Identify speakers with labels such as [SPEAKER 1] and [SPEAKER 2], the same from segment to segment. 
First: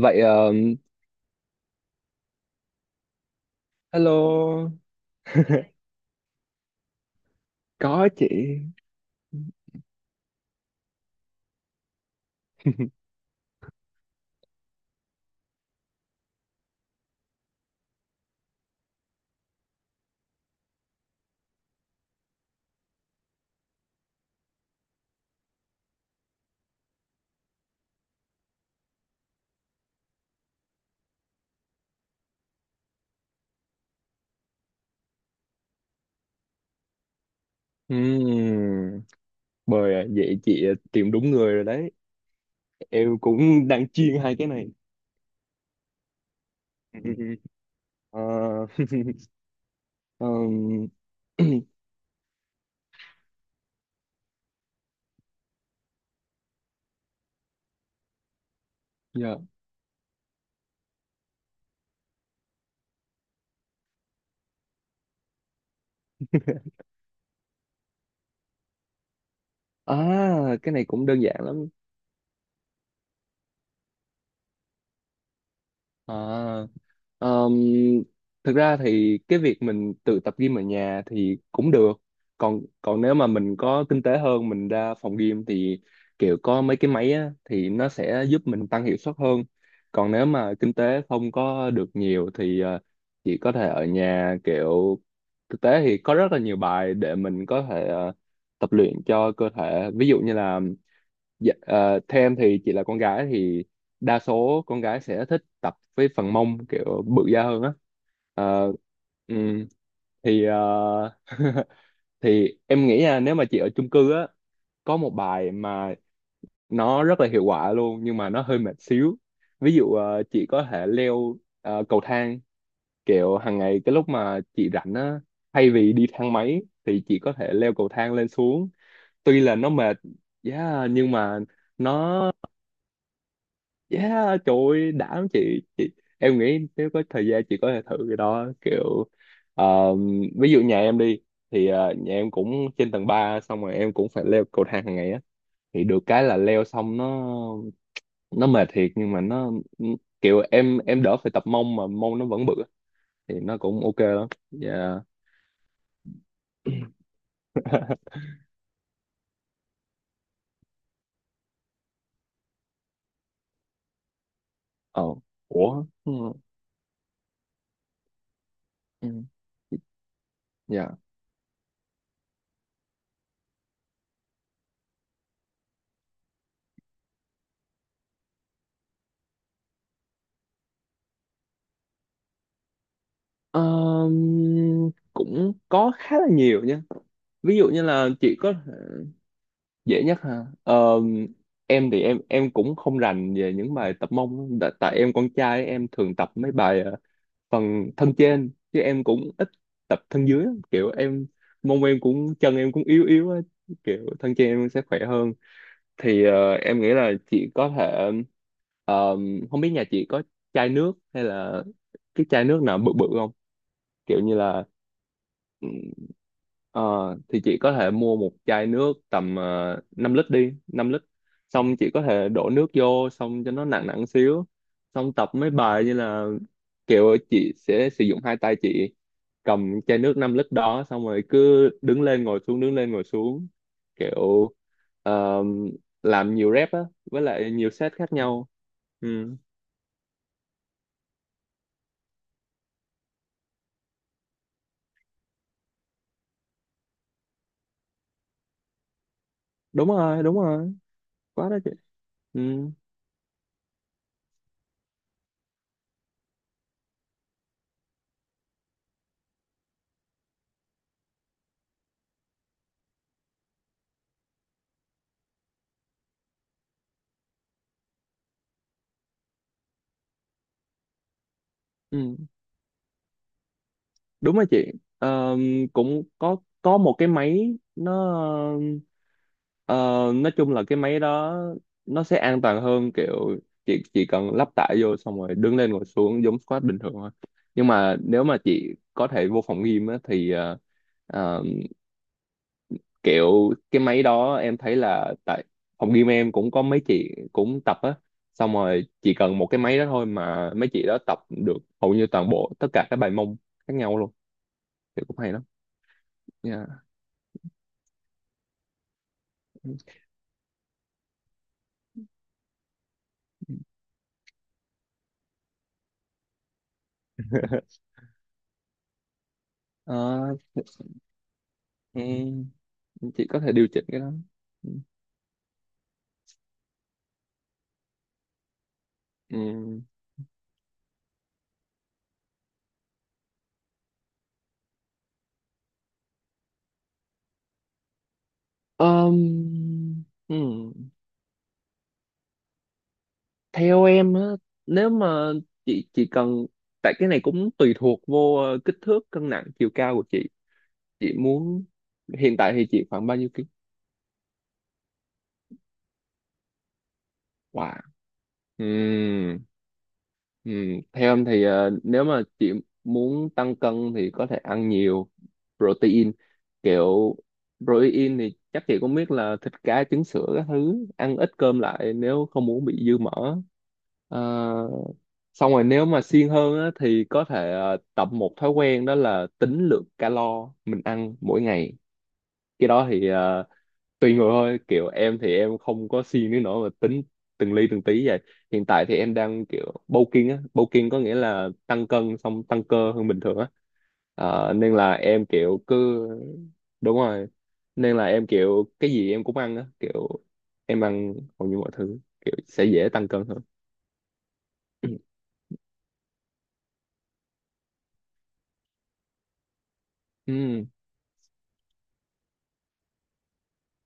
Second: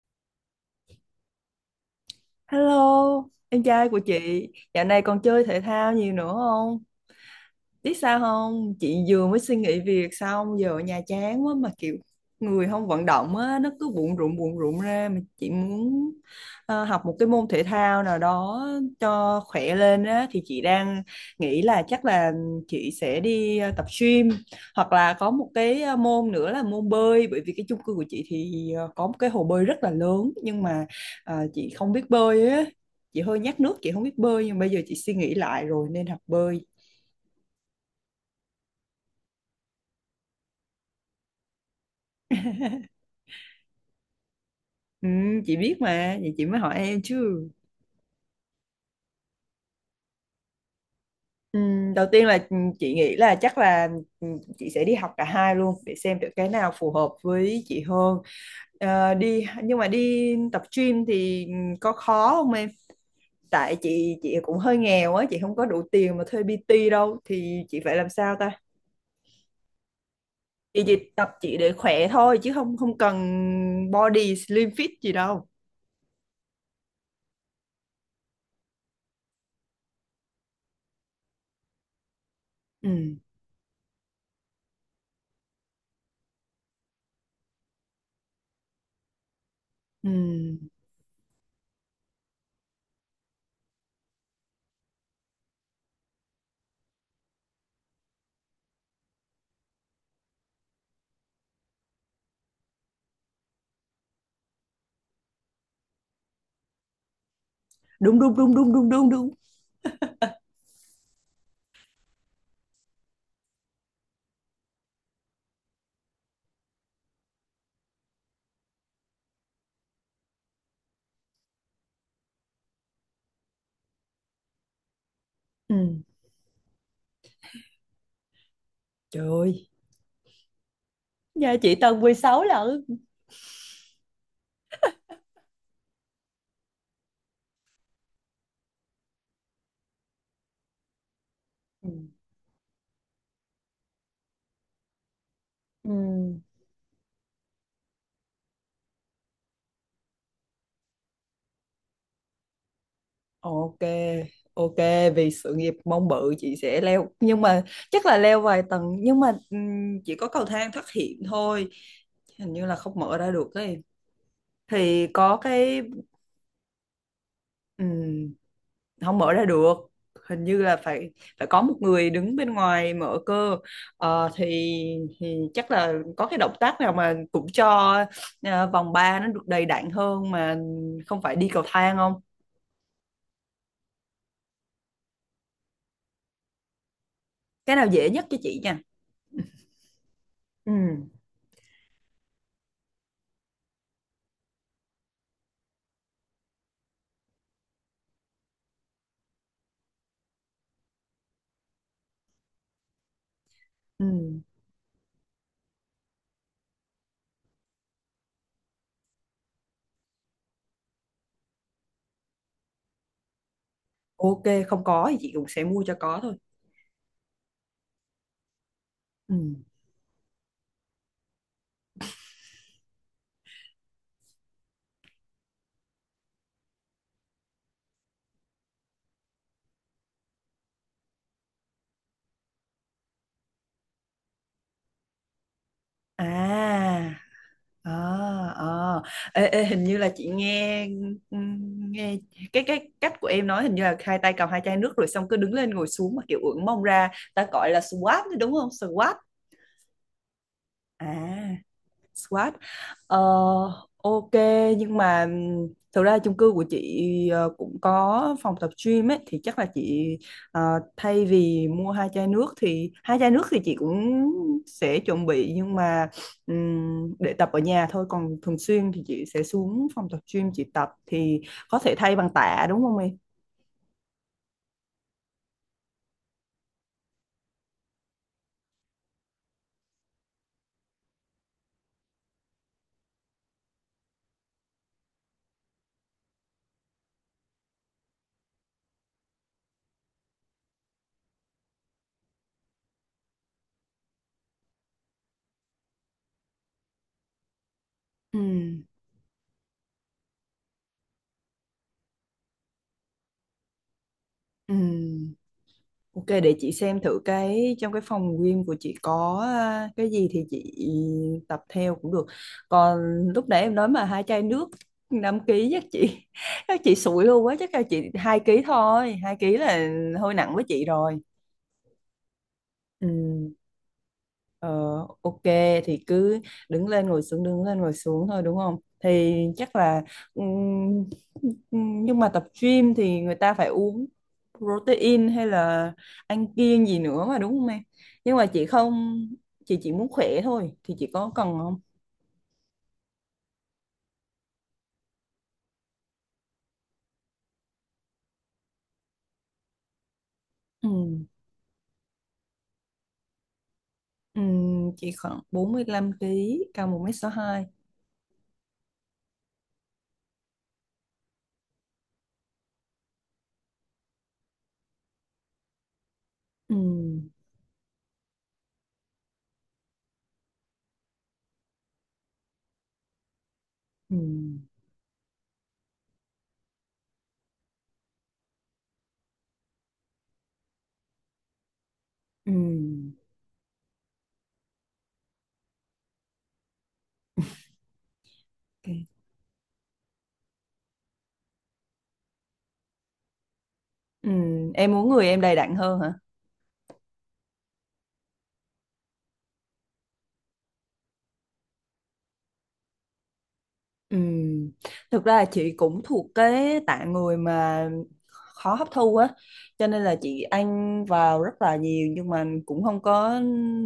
[SPEAKER 1] Vậy
[SPEAKER 2] Hello, em trai của chị,
[SPEAKER 1] hello.
[SPEAKER 2] dạo này còn chơi thể thao nhiều nữa không? Biết
[SPEAKER 1] Có
[SPEAKER 2] sao
[SPEAKER 1] chị.
[SPEAKER 2] không chị vừa mới suy nghĩ việc xong giờ ở nhà chán quá mà kiểu người không vận động á nó cứ bụng rụng ra mà chị muốn học một cái môn thể thao nào đó cho khỏe lên á thì chị đang nghĩ là chắc là chị sẽ đi tập gym hoặc là có một cái môn nữa là môn bơi bởi vì cái chung cư của chị thì có một cái hồ bơi rất là lớn nhưng mà chị không biết bơi á, chị hơi nhát nước chị không biết bơi nhưng bây giờ chị suy nghĩ lại rồi nên học bơi.
[SPEAKER 1] Ừm, Bời à, vậy chị tìm đúng người rồi đấy. Em cũng đang chuyên hai cái này.
[SPEAKER 2] Ừ, chị biết mà, vậy chị mới hỏi em chứ.
[SPEAKER 1] Ờ, ờm,
[SPEAKER 2] Ừ, đầu tiên là chị nghĩ là chắc là ừ, chị sẽ đi học cả hai luôn để xem được cái nào phù hợp với chị hơn. Ờ,
[SPEAKER 1] dạ.
[SPEAKER 2] đi nhưng mà đi tập gym thì có khó không em? Tại chị cũng hơi nghèo á, chị không có đủ tiền mà thuê PT đâu thì chị phải làm sao ta?
[SPEAKER 1] À, cái
[SPEAKER 2] Chị
[SPEAKER 1] này cũng
[SPEAKER 2] chỉ
[SPEAKER 1] đơn
[SPEAKER 2] tập
[SPEAKER 1] giản
[SPEAKER 2] chị
[SPEAKER 1] lắm.
[SPEAKER 2] để khỏe thôi chứ không không cần body slim fit gì đâu.
[SPEAKER 1] À, Ờm, thực ra thì cái việc mình tự tập gym ở nhà thì cũng được. Còn còn nếu
[SPEAKER 2] Ừ,
[SPEAKER 1] mà mình có kinh tế hơn mình ra phòng gym thì kiểu có mấy cái máy á, thì nó sẽ giúp mình tăng hiệu suất hơn.
[SPEAKER 2] ừ,
[SPEAKER 1] Còn nếu mà
[SPEAKER 2] ừ.
[SPEAKER 1] kinh tế không có được nhiều thì chỉ có thể ở nhà kiểu thực tế thì có rất là nhiều bài để mình có thể tập luyện cho cơ thể. Ví dụ như là dạ, theo em thì chị là con gái thì đa số con gái sẽ thích tập với phần mông kiểu bự da hơn á.
[SPEAKER 2] Đúng đúng đúng đúng
[SPEAKER 1] Ờ,
[SPEAKER 2] đúng đúng đúng.
[SPEAKER 1] ừm, thì thì em nghĩ nha, nếu mà chị ở chung cư á, có một bài mà nó rất là hiệu quả luôn nhưng mà nó hơi mệt xíu. Ví dụ chị có thể leo cầu thang kiểu hàng ngày, cái lúc mà chị rảnh á, thay
[SPEAKER 2] Ừ.
[SPEAKER 1] vì đi thang máy thì chị có thể leo cầu thang lên xuống.
[SPEAKER 2] Trời
[SPEAKER 1] Tuy là
[SPEAKER 2] ơi.
[SPEAKER 1] nó mệt, yeah, nhưng mà
[SPEAKER 2] Dạ chị tầng
[SPEAKER 1] nó
[SPEAKER 2] 16 lận.
[SPEAKER 1] Yeah, trời ơi, đảm chị em nghĩ nếu có thời gian chị có thể thử cái đó kiểu ờ, ví dụ nhà em đi, thì
[SPEAKER 2] Ừ.
[SPEAKER 1] nhà em cũng trên tầng 3 xong rồi em cũng phải leo cầu thang hàng ngày á, thì
[SPEAKER 2] Ừ.
[SPEAKER 1] được cái là leo xong nó mệt thiệt nhưng mà nó kiểu em đỡ phải tập mông mà mông nó vẫn bự á. Thì nó
[SPEAKER 2] Ok,
[SPEAKER 1] cũng ok lắm.
[SPEAKER 2] ok,
[SPEAKER 1] Dạ.
[SPEAKER 2] vì sự nghiệp mong bự chị sẽ leo nhưng mà chắc là leo vài tầng nhưng mà chỉ có cầu thang thoát hiểm thôi, hình như là không mở ra được ấy
[SPEAKER 1] Ờ.
[SPEAKER 2] thì có cái
[SPEAKER 1] Ủa. Ừ.
[SPEAKER 2] ừm, không
[SPEAKER 1] Ừ.
[SPEAKER 2] mở ra được, hình như là
[SPEAKER 1] Dạ.
[SPEAKER 2] phải phải có một người đứng bên ngoài mở cơ. Ờ, thì chắc là có cái động tác nào mà cũng cho vòng 3 nó được đầy đặn hơn mà không phải đi cầu thang,
[SPEAKER 1] Cũng có khá là nhiều nha. Ví dụ
[SPEAKER 2] cái
[SPEAKER 1] như
[SPEAKER 2] nào
[SPEAKER 1] là
[SPEAKER 2] dễ nhất cho
[SPEAKER 1] chị có
[SPEAKER 2] chị nha.
[SPEAKER 1] dễ nhất ha.
[SPEAKER 2] Ừ.
[SPEAKER 1] Ờ, em thì em cũng không rành về những bài tập mông lắm. Tại em con trai em thường tập mấy bài phần thân trên chứ em cũng ít tập thân dưới lắm. Kiểu em mông em cũng chân em cũng yếu yếu á,
[SPEAKER 2] Ừ.
[SPEAKER 1] kiểu thân trên em sẽ khỏe hơn. Thì em nghĩ là chị có thể ờ, không biết nhà chị có chai nước hay là cái chai nước nào bự bự không, kiểu như
[SPEAKER 2] Ok,
[SPEAKER 1] là
[SPEAKER 2] không có thì chị cũng sẽ
[SPEAKER 1] Ừ,
[SPEAKER 2] mua cho có thôi.
[SPEAKER 1] Ờ, thì chị có thể mua một chai nước
[SPEAKER 2] Ừ.
[SPEAKER 1] tầm 5 lít đi, 5 lít. Xong chị có thể đổ nước vô xong cho nó nặng nặng xíu. Xong tập mấy bài như là kiểu chị sẽ sử dụng hai tay chị cầm chai nước 5 lít đó xong rồi cứ đứng lên ngồi xuống đứng lên ngồi xuống, kiểu ờ, làm nhiều rep á
[SPEAKER 2] À.
[SPEAKER 1] với lại nhiều
[SPEAKER 2] À.
[SPEAKER 1] set khác nhau.
[SPEAKER 2] Ờ.
[SPEAKER 1] Ừ,
[SPEAKER 2] Ê, ê, hình như là chị nghe, ừ, nghe cái cách của em nói hình như là hai tay cầm hai chai nước rồi xong cứ đứng lên ngồi xuống mà kiểu ưỡn mông ra ta gọi là squat đúng không, squat?
[SPEAKER 1] đúng rồi, đúng rồi.
[SPEAKER 2] À.
[SPEAKER 1] Quá đó chị. Ừ,
[SPEAKER 2] Squat. Ờ, ok, nhưng mà thực ra chung cư của chị cũng có phòng tập gym ấy thì chắc là chị ờ, thay vì mua hai chai nước thì hai chai nước thì chị cũng sẽ chuẩn bị nhưng mà để tập ở nhà thôi còn thường xuyên thì chị sẽ xuống phòng tập gym chị tập thì có thể thay
[SPEAKER 1] ừ.
[SPEAKER 2] bằng tạ đúng không em?
[SPEAKER 1] Đúng rồi chị. Ờ, cũng có một cái máy nó ờ, nói chung là cái máy đó nó sẽ an toàn hơn, kiểu chị chỉ cần lắp tải vô xong rồi đứng lên ngồi xuống giống squat bình thường thôi. Nhưng mà nếu mà chị có thể vô phòng gym á, thì ờ, kiểu cái máy đó em thấy là tại phòng gym em cũng có mấy chị cũng tập á,
[SPEAKER 2] Ừ.
[SPEAKER 1] xong rồi chỉ cần một cái máy đó thôi mà mấy chị đó tập được hầu như toàn bộ tất cả các bài mông khác nhau luôn,
[SPEAKER 2] Ừ.
[SPEAKER 1] thì cũng hay lắm.
[SPEAKER 2] Ok, để
[SPEAKER 1] Yeah.
[SPEAKER 2] chị xem thử cái trong cái phòng gym của chị có à, cái gì thì chị tập theo cũng được. Còn lúc nãy em nói mà hai chai nước 5 ký chắc chị chắc chị sụi luôn quá, chắc là chị 2 ký thôi, 2 ký là hơi
[SPEAKER 1] Ờ,
[SPEAKER 2] nặng với chị rồi.
[SPEAKER 1] ừ,
[SPEAKER 2] Ừ.
[SPEAKER 1] chị có thể điều chỉnh cái đó.
[SPEAKER 2] Ờ,
[SPEAKER 1] Ừ.
[SPEAKER 2] ok, thì cứ đứng lên ngồi xuống đứng lên ngồi xuống thôi đúng không? Thì chắc
[SPEAKER 1] Ừ.
[SPEAKER 2] là ừm, nhưng mà tập gym thì người ta phải uống protein hay là ăn kiêng gì nữa mà đúng không em? Nhưng mà chị
[SPEAKER 1] Ờm,
[SPEAKER 2] không, chị chỉ muốn khỏe thôi
[SPEAKER 1] ừ.
[SPEAKER 2] thì chị có cần không?
[SPEAKER 1] Theo em á, nếu mà chị cần, tại cái này cũng tùy thuộc vô kích thước, cân nặng, chiều cao của chị. Chị
[SPEAKER 2] Ừm,
[SPEAKER 1] muốn hiện tại thì chị khoảng bao nhiêu?
[SPEAKER 2] chị khoảng 45 kg cao 1m62.
[SPEAKER 1] Wow. Ừm, Theo em thì nếu mà chị muốn tăng cân thì có thể ăn nhiều protein. Kiểu
[SPEAKER 2] Ừm,
[SPEAKER 1] protein thì chắc chị cũng biết là thịt, cá, trứng sữa các thứ. Ăn ít cơm lại nếu không muốn bị dư mỡ. Ờ,
[SPEAKER 2] ừm,
[SPEAKER 1] xong rồi nếu mà siêng hơn á, thì có thể tập một thói quen đó là tính lượng calo mình ăn mỗi ngày. Cái đó thì
[SPEAKER 2] ừm,
[SPEAKER 1] tùy người thôi, kiểu em thì em không có siêng đến nỗi mà tính từng ly từng tí vậy. Hiện tại thì em
[SPEAKER 2] ok.
[SPEAKER 1] đang kiểu bulking á, bulking có nghĩa là tăng cân xong tăng cơ hơn bình thường á. Nên là
[SPEAKER 2] Em muốn
[SPEAKER 1] em
[SPEAKER 2] người em đầy
[SPEAKER 1] kiểu
[SPEAKER 2] đặn
[SPEAKER 1] cứ
[SPEAKER 2] hơn hả?
[SPEAKER 1] đúng rồi, nên là em kiểu cái gì em cũng ăn á, kiểu em ăn hầu như mọi thứ, kiểu sẽ dễ tăng cân hơn.
[SPEAKER 2] Ừ, thực ra là chị cũng thuộc cái tạng người mà khó hấp thu á, cho nên là chị
[SPEAKER 1] Ừ.
[SPEAKER 2] ăn vào rất là nhiều nhưng mà cũng không có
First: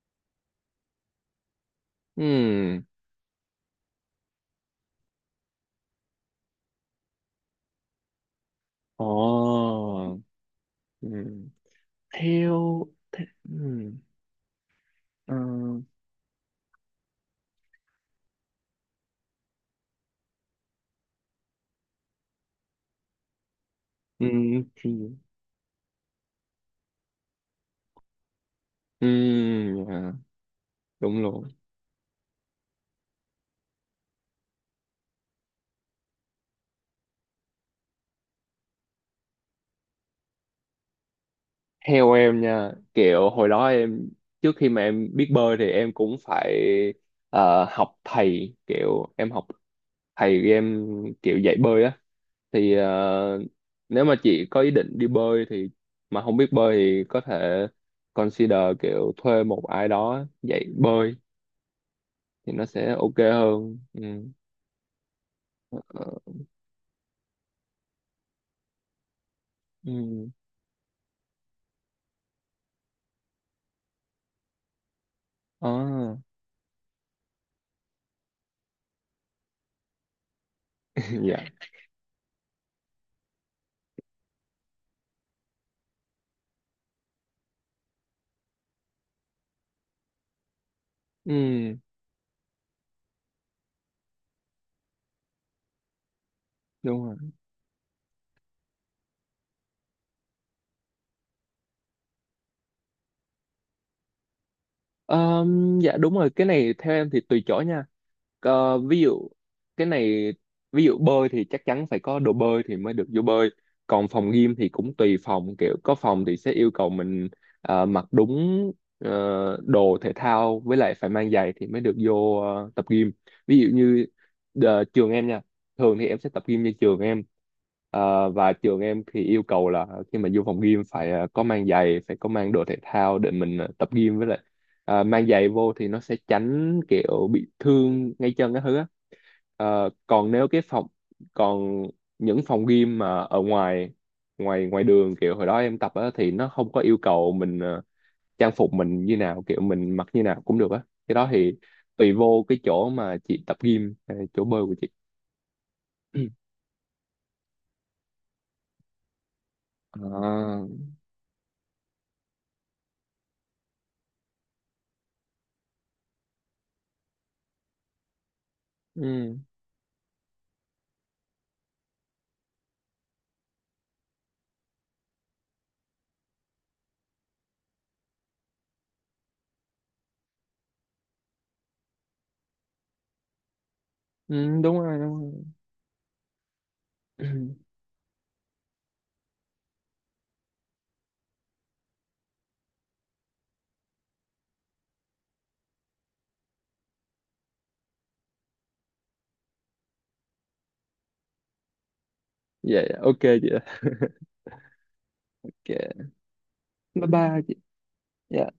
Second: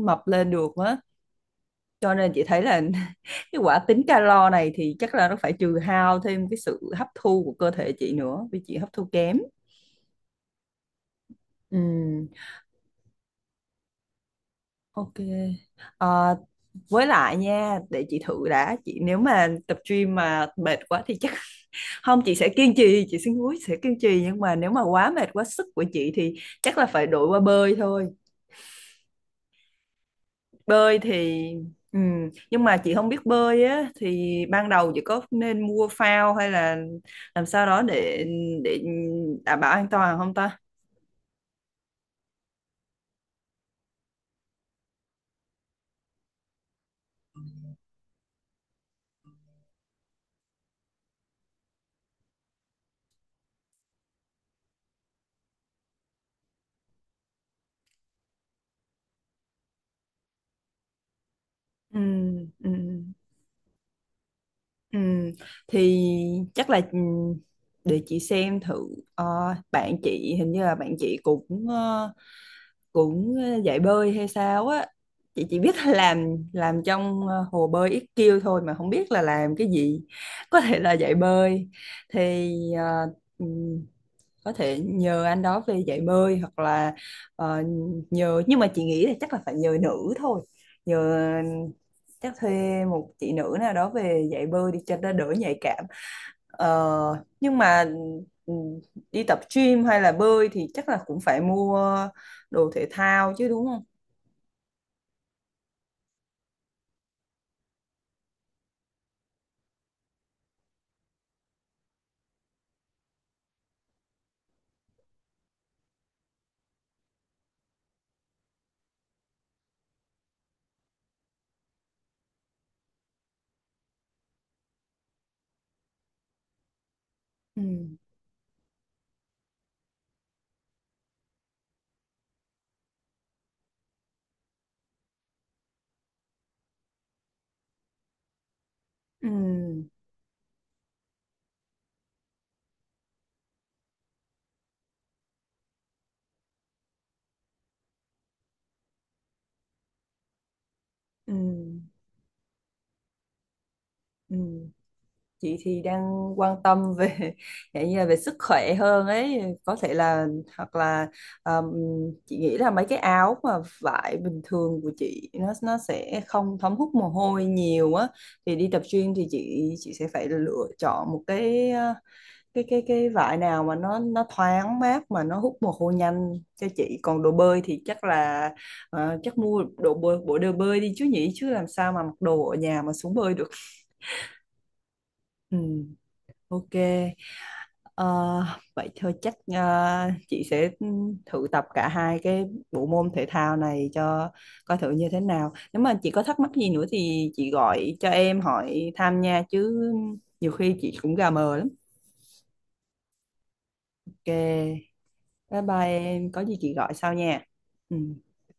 [SPEAKER 2] mập lên được á, cho nên chị thấy là
[SPEAKER 1] Ừ.
[SPEAKER 2] cái quả tính calo này thì chắc là nó phải trừ hao thêm cái sự hấp thu của cơ thể chị nữa vì chị hấp thu
[SPEAKER 1] Ồ.
[SPEAKER 2] kém.
[SPEAKER 1] Ừ.
[SPEAKER 2] Ừ,
[SPEAKER 1] Theo ừ.
[SPEAKER 2] ok.
[SPEAKER 1] Ờ,
[SPEAKER 2] Ờ, với lại nha, để chị thử đã chị, nếu mà tập gym mà mệt quá thì chắc không chị sẽ kiên trì chị xin húi sẽ kiên trì
[SPEAKER 1] ừ.
[SPEAKER 2] nhưng mà nếu mà quá
[SPEAKER 1] thì-
[SPEAKER 2] mệt quá sức của chị thì chắc là phải đổi qua bơi thôi.
[SPEAKER 1] ừ, dạ,
[SPEAKER 2] Bơi
[SPEAKER 1] đúng
[SPEAKER 2] thì
[SPEAKER 1] rồi.
[SPEAKER 2] ừ, nhưng mà chị không biết bơi á thì ban đầu chị có nên mua phao hay là làm sao đó để đảm bảo an toàn không ta?
[SPEAKER 1] Theo em nha, kiểu hồi đó em trước khi mà em biết bơi thì em cũng phải học thầy, kiểu em học thầy em kiểu dạy bơi á. Thì nếu mà chị có ý định đi bơi thì mà không biết bơi thì có thể consider kiểu thuê một ai đó dạy bơi,
[SPEAKER 2] Ừ,
[SPEAKER 1] thì nó
[SPEAKER 2] ừ.
[SPEAKER 1] sẽ ok hơn. Ừ.
[SPEAKER 2] Ừ,
[SPEAKER 1] Ờ,
[SPEAKER 2] thì chắc là để chị xem thử. Ờ, bạn
[SPEAKER 1] Ừ.
[SPEAKER 2] chị hình như là bạn chị cũng cũng dạy bơi hay sao á, chị chỉ biết là
[SPEAKER 1] À,
[SPEAKER 2] làm trong hồ bơi IQ thôi mà không biết là làm cái gì, có thể là dạy
[SPEAKER 1] dạ.
[SPEAKER 2] bơi thì ừ, có thể nhờ anh đó về dạy bơi hoặc là ờ, nhờ nhưng mà chị nghĩ là chắc là phải nhờ nữ thôi, nhờ
[SPEAKER 1] Ừ,
[SPEAKER 2] chắc thuê một chị nữ nào đó về dạy bơi đi cho nó đỡ nhạy cảm.
[SPEAKER 1] đúng rồi.
[SPEAKER 2] Ờ, nhưng mà ừ, đi tập gym hay là bơi thì chắc là cũng phải mua đồ thể thao chứ đúng không?
[SPEAKER 1] Ờ, dạ đúng rồi, cái này theo em thì tùy chỗ nha. Ví dụ cái này, ví dụ bơi thì chắc chắn phải có đồ bơi thì mới được vô bơi. Còn phòng gym thì cũng tùy phòng, kiểu có phòng thì sẽ yêu cầu mình mặc đúng đồ thể thao với lại phải mang giày thì mới được vô tập gym. Ví dụ như trường em nha, thường thì em sẽ tập gym như trường em.
[SPEAKER 2] Ừ.
[SPEAKER 1] Và trường em thì yêu cầu là khi mà vô phòng gym phải có mang giày, phải có mang đồ thể thao để mình tập gym với lại. Mang giày vô thì nó sẽ tránh kiểu bị thương ngay chân cái thứ á.
[SPEAKER 2] Ừ.
[SPEAKER 1] Còn nếu cái phòng còn những phòng gym mà ở ngoài ngoài ngoài đường kiểu hồi đó em tập á, thì nó không có yêu cầu mình trang phục mình như nào, kiểu mình mặc như nào cũng được á, cái đó
[SPEAKER 2] Ừ.
[SPEAKER 1] thì tùy vô cái chỗ mà chị tập gym
[SPEAKER 2] Ừ.
[SPEAKER 1] chỗ bơi của chị.
[SPEAKER 2] Chị thì đang quan tâm về dạng như là về sức khỏe hơn ấy, có thể là
[SPEAKER 1] À,
[SPEAKER 2] hoặc là um, chị nghĩ là mấy cái áo mà vải bình thường của chị nó sẽ không thấm hút mồ hôi nhiều á thì đi tập gym thì
[SPEAKER 1] ừ,
[SPEAKER 2] chị sẽ phải lựa chọn một cái cái vải nào mà nó thoáng mát mà nó hút mồ hôi nhanh cho chị, còn đồ bơi thì chắc là chắc mua đồ bơi, bộ đồ bơi đi chứ nhỉ, chứ làm sao mà mặc đồ ở nhà mà xuống bơi được.
[SPEAKER 1] ừ, đúng rồi đúng
[SPEAKER 2] Ừ, ok.
[SPEAKER 1] rồi.
[SPEAKER 2] Ờ, vậy thôi chắc chị sẽ thử tập cả hai cái bộ môn thể thao này cho coi thử như thế nào. Nếu mà chị có thắc mắc gì nữa thì chị gọi cho em hỏi thăm nha chứ nhiều khi chị cũng gà mờ lắm.
[SPEAKER 1] Vậy ok chị ạ.
[SPEAKER 2] Ok, bye bye
[SPEAKER 1] Ok,
[SPEAKER 2] em, có gì chị gọi
[SPEAKER 1] bye
[SPEAKER 2] sau
[SPEAKER 1] bye
[SPEAKER 2] nha.
[SPEAKER 1] chị.
[SPEAKER 2] Ừ.
[SPEAKER 1] Dạ.